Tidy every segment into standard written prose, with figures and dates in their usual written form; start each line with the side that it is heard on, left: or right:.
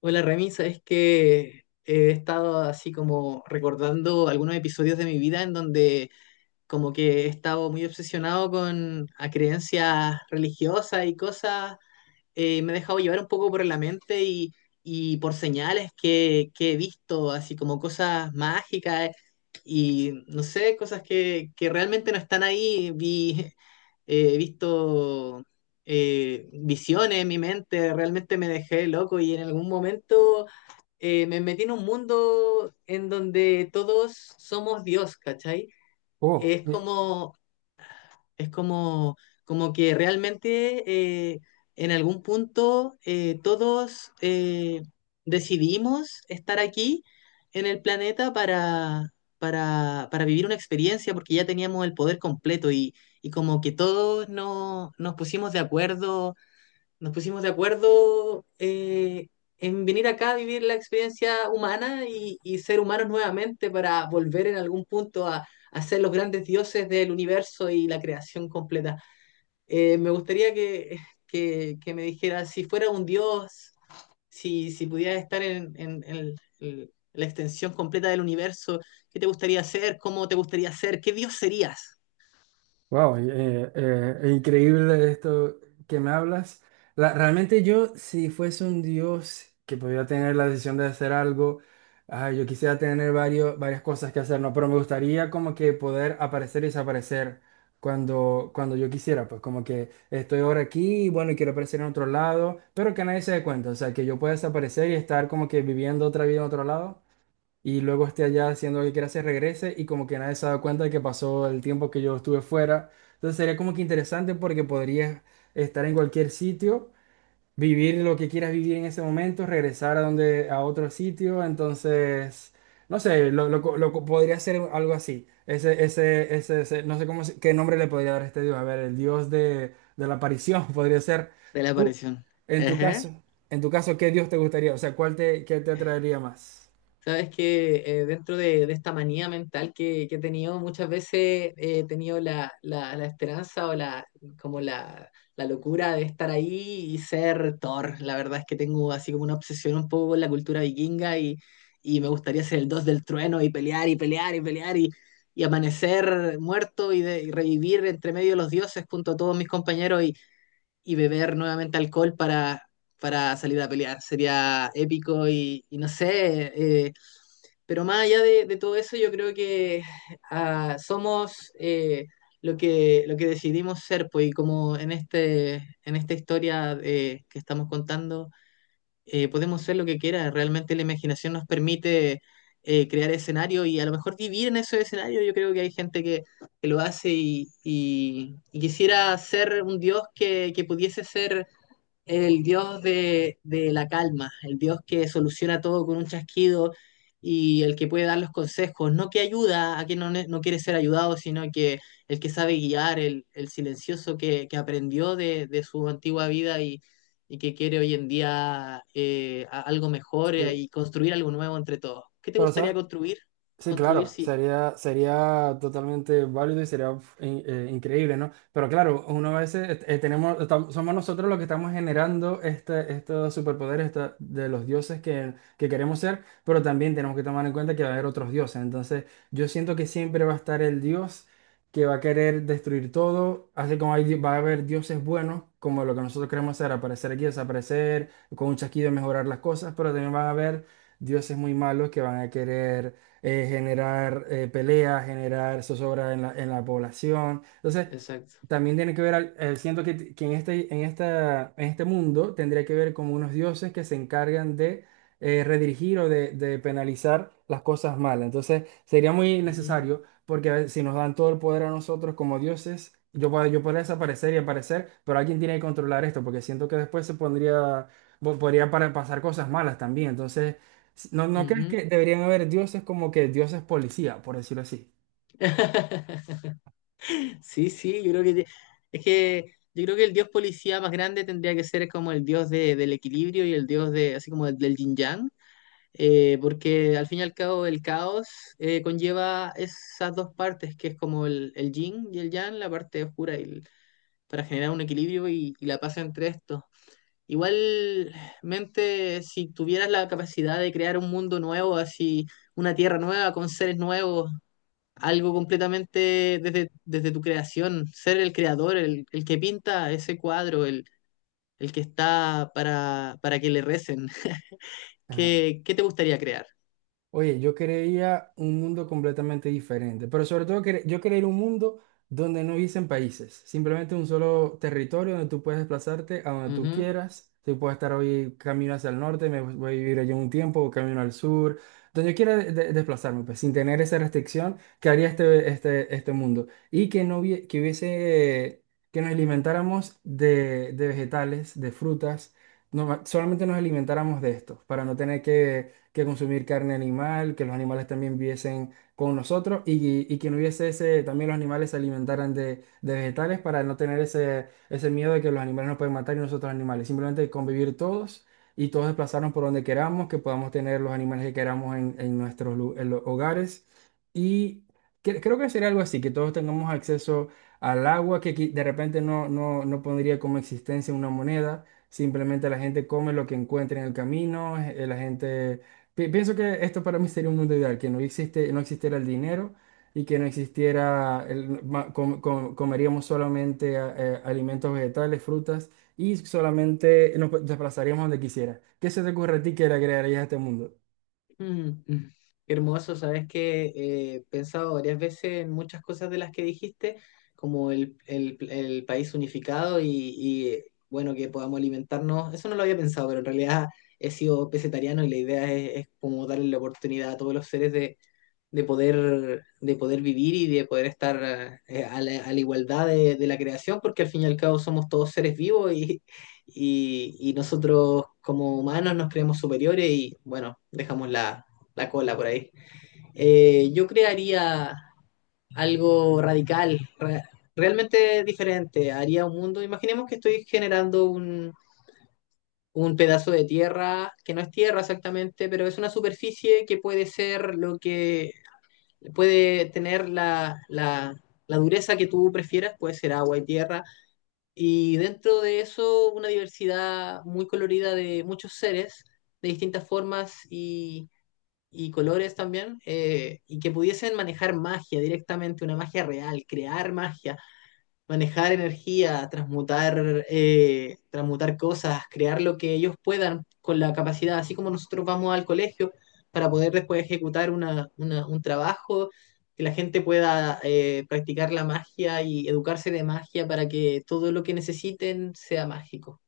left: Hola Remy, sabes que he estado así como recordando algunos episodios de mi vida en donde como que he estado muy obsesionado con a creencias religiosas y cosas. Me he dejado llevar un poco por la mente y por señales que he visto, así como cosas mágicas, y no sé, cosas que realmente no están ahí. He visto, visiones en mi mente, realmente me dejé loco y en algún momento me metí en un mundo en donde todos somos Dios, ¿cachai?
right: Oh,
left: Es como es como, Como que realmente, eh, en algún punto, todos, decidimos estar aquí en el planeta para vivir una experiencia porque ya teníamos el poder completo, y como que todos nos pusimos de acuerdo, nos pusimos de acuerdo eh, en venir acá a vivir la experiencia humana y ser humanos nuevamente para volver en algún punto a ser los grandes dioses del universo y la creación completa. Me gustaría que me dijera, si fuera un dios, si pudiera estar en el- la extensión completa del universo, ¿qué te gustaría ser? ¿Cómo te gustaría ser? ¿Qué dios serías
right: wow, increíble esto que me hablas. Realmente yo, si fuese un dios que pudiera tener la decisión de hacer algo, yo quisiera tener varias cosas que hacer, ¿no? Pero me gustaría como que poder aparecer y desaparecer cuando yo quisiera, pues como que estoy ahora aquí y bueno, y quiero aparecer en otro lado, pero que nadie se dé cuenta, o sea, que yo pueda desaparecer y estar como que viviendo otra vida en otro lado. Y luego esté allá haciendo lo que quiera, se regrese y como que nadie se ha dado cuenta de que pasó el tiempo que yo estuve fuera. Entonces sería como que interesante porque podrías estar en cualquier sitio, vivir lo que quieras vivir en ese momento, regresar a a otro sitio. Entonces, no sé, podría ser algo así. No sé cómo, qué nombre le podría dar a este dios. A ver, el dios de la aparición podría ser.
left: de la
right: Tú,
left: aparición?
right: en tu caso, en tu caso, ¿qué dios te gustaría? O sea, ¿cuál te, qué te atraería más?
left: Sabes que, dentro de esta manía mental que he tenido, muchas veces he tenido la esperanza o como la, la locura de estar ahí y ser Thor. La verdad es que tengo así como una obsesión un poco con la cultura vikinga, y me gustaría ser el dios del trueno y pelear y pelear y pelear, y amanecer muerto y, y revivir entre medio de los dioses junto a todos mis compañeros, y beber nuevamente alcohol para salir a pelear. Sería épico y no sé. Pero más allá de todo eso, yo creo que, somos, lo que decidimos ser, pues, y como en este, en esta historia que estamos contando, podemos ser lo que quiera. Realmente la imaginación nos permite, crear escenarios y a lo mejor vivir en esos escenarios. Yo creo que hay gente que lo hace y, y quisiera ser un dios que pudiese ser el dios de la calma, el dios que soluciona todo con un chasquido y el que puede dar los consejos, no que ayuda a quien no quiere ser ayudado, sino que el que sabe guiar, el silencioso que aprendió de su antigua vida, y que quiere hoy en día, algo mejor,
right: Sí.
left: y construir algo nuevo entre todos. ¿Qué te
right: Pero,
left: gustaría
right: ¿sabes?
left: construir?
right: Sí,
left: Construir,
right: claro,
left: sí.
right: sería totalmente válido y sería increíble, ¿no? Pero claro, uno a veces somos nosotros los que estamos generando estos superpoderes de los dioses que queremos ser, pero también tenemos que tomar en cuenta que va a haber otros dioses. Entonces, yo siento que siempre va a estar el dios que va a querer destruir todo, así como va a haber dioses buenos, como lo que nosotros queremos hacer, aparecer aquí, desaparecer, con un chasquido mejorar las cosas, pero también van a haber dioses muy malos que van a querer generar peleas, generar zozobra en en la población. Entonces,
left: Exacto.
right: también tiene que ver, siento que en en este mundo tendría que ver como unos dioses que se encargan de redirigir o de penalizar las cosas malas. Entonces, sería muy
left: Ujú,
right: necesario, porque a ver, si nos dan todo el poder a nosotros como dioses, yo podría desaparecer y aparecer, pero alguien tiene que controlar esto, porque siento que después se pondría, podría pasar cosas malas también. Entonces, no crees
left: ujú.
right: que deberían haber dioses como que dioses policía, por decirlo así?
left: Sí, sí, yo creo que te- es que yo creo que el dios policía más grande tendría que ser como el dios del equilibrio y el dios de así como del yin yang, porque al fin y al cabo el caos, conlleva esas dos partes que es como el yin y el yang, la parte oscura y para generar un equilibrio y la paz entre estos. Igualmente, si tuvieras la capacidad de crear un mundo nuevo, así una tierra nueva con seres nuevos, algo completamente desde tu creación, ser el creador, el que pinta ese cuadro, el que está para que le recen.
right: Ajá.
left: ¿Qué, qué te gustaría crear?
right: Oye, yo quería un mundo completamente diferente, pero sobre todo yo quería ir a un mundo donde no hubiesen países, simplemente un solo territorio donde tú puedes desplazarte a donde tú
left: Ujú.
right: quieras. Tú puedes estar hoy camino hacia el norte, me voy a vivir allá un tiempo, o camino al sur, donde yo quiera desplazarme, pues sin tener esa restricción que haría este mundo. Y que no hubie- que hubiese, que nos alimentáramos de vegetales, de frutas, no, solamente nos alimentáramos de esto, para no tener que consumir carne animal, que los animales también viviesen con nosotros y que no hubiese ese, también los animales se alimentaran de vegetales para no tener ese miedo de que los animales nos pueden matar y nosotros animales, simplemente convivir todos y todos desplazarnos por donde queramos, que podamos tener los animales que queramos en nuestros en los hogares y creo que sería algo así, que todos tengamos acceso al agua, que de repente no pondría como existencia una moneda. Simplemente la gente come lo que encuentre en el camino, la gente pienso que esto para mí sería un mundo ideal, que no existe, no existiera el dinero y que no existiera, comeríamos solamente alimentos vegetales, frutas y solamente nos desplazaríamos donde quisiera. ¿Qué se te ocurre a ti que le agregarías a este mundo?
left: Mm, mm. Qué hermoso, sabes que, he pensado varias veces en muchas cosas de las que dijiste, como el, el país unificado y, bueno, que podamos alimentarnos. Eso no lo había pensado, pero en realidad he sido pesetariano y la idea es como darle la oportunidad a todos los seres de poder vivir y de poder estar, a la igualdad de la creación, porque al fin y al cabo somos todos seres vivos, y nosotros como humanos nos creemos superiores y bueno, dejamos la, la cola por ahí. Yo crearía algo radical, realmente diferente, haría un mundo. Imaginemos que estoy generando un pedazo de tierra, que no es tierra exactamente, pero es una superficie que puede ser lo que puede tener la, la, la dureza que tú prefieras, puede ser agua y tierra, y dentro de eso una diversidad muy colorida de muchos seres, de distintas formas y colores también, y que pudiesen manejar magia directamente, una magia real, crear magia, manejar energía, transmutar, transmutar cosas, crear lo que ellos puedan con la capacidad, así como nosotros vamos al colegio para poder después ejecutar una, un trabajo, que la gente pueda, practicar la magia y educarse de magia para que todo lo que necesiten sea mágico.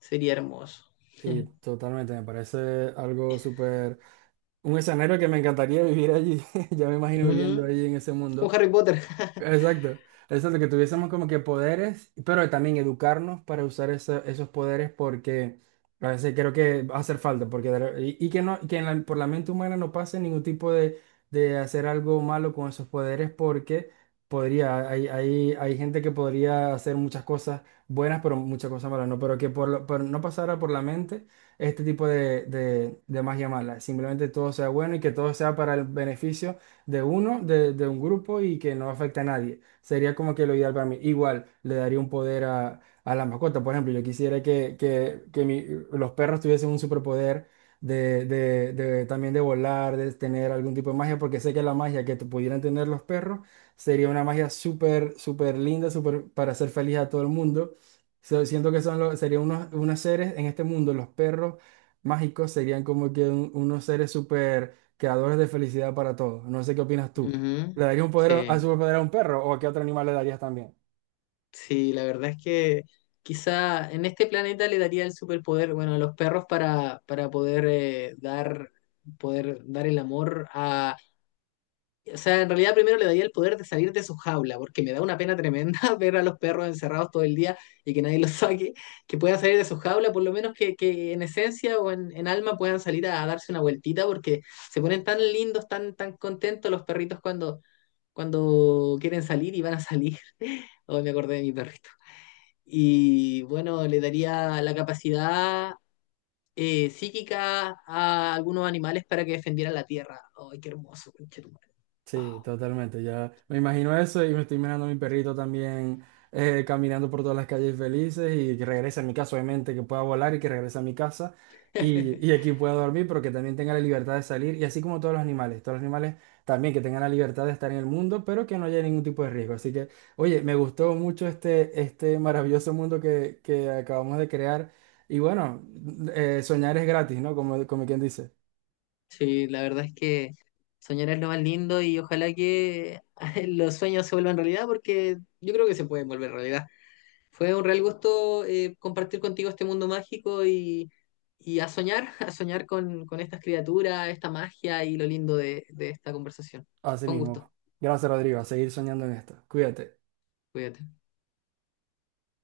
left: Sería hermoso.
right: Sí, totalmente, me parece algo súper, un escenario que me encantaría vivir allí, ya me imagino viviendo
left: Ujú.
right: allí en ese mundo.
left: Como Harry Potter.
right: Exacto. Exacto, que tuviésemos como que poderes, pero también educarnos para usar esos poderes porque a veces creo que va a hacer falta, porque y que no, que en por la mente humana no pase ningún tipo de hacer algo malo con esos poderes porque podría, hay gente que podría hacer muchas cosas buenas, pero muchas cosas malas, no, pero que por, por no pasara por la mente este tipo de magia mala, simplemente todo sea bueno y que todo sea para el beneficio de uno, de un grupo y que no afecta a nadie. Sería como que lo ideal para mí. Igual le daría un poder a la mascota. Por ejemplo, yo quisiera que los perros tuviesen un superpoder de también de volar, de tener algún tipo de magia, porque sé que la magia que te pudieran tener los perros sería una magia súper, súper linda, súper para hacer feliz a todo el mundo. So, siento que son los, serían unos, unos seres en este mundo, los perros mágicos serían como que unos seres súper creadores de felicidad para todos. No sé qué opinas tú.
left: Ujú.
right: ¿Le darías un poder, a
left: Sí.
right: superpoder a un perro o a qué otro animal le darías también?
left: Sí, la verdad es que quizá en este planeta le daría el superpoder, bueno, a los perros para poder, dar, poder dar el amor a... O sea, en realidad primero le daría el poder de salir de su jaula, porque me da una pena tremenda ver a los perros encerrados todo el día y que nadie los saque, que puedan salir de su jaula, por lo menos que en esencia o en alma puedan salir a darse una vueltita, porque se ponen tan lindos, tan, tan contentos los perritos cuando quieren salir y van a salir. Oh, me acordé de mi perrito. Y bueno, le daría la capacidad, psíquica a algunos animales para que defendieran la tierra. ¡Ay, qué hermoso! Conchetumare.
right: Sí, totalmente. Ya me imagino eso y me estoy imaginando a mi perrito también caminando por todas las calles felices y que regrese a mi casa, obviamente, que pueda volar y que regrese a mi casa y aquí pueda dormir, pero que también tenga la libertad de salir y así como todos los animales también que tengan la libertad de estar en el mundo, pero que no haya ningún tipo de riesgo. Así que, oye, me gustó mucho este maravilloso mundo que acabamos de crear y bueno, soñar es gratis, ¿no? Como, como quien dice,
left: Sí, la verdad es que soñar es lo más lindo y ojalá que los sueños se vuelvan realidad porque yo creo que se pueden volver realidad. Fue un real gusto, compartir contigo este mundo mágico, y a soñar, a soñar con estas criaturas, esta magia y lo lindo de esta conversación.
right: así
left: Fue un
right: mismo.
left: gusto.
right: Gracias, Rodrigo, a seguir soñando en esto. Cuídate.
left: Cuídate.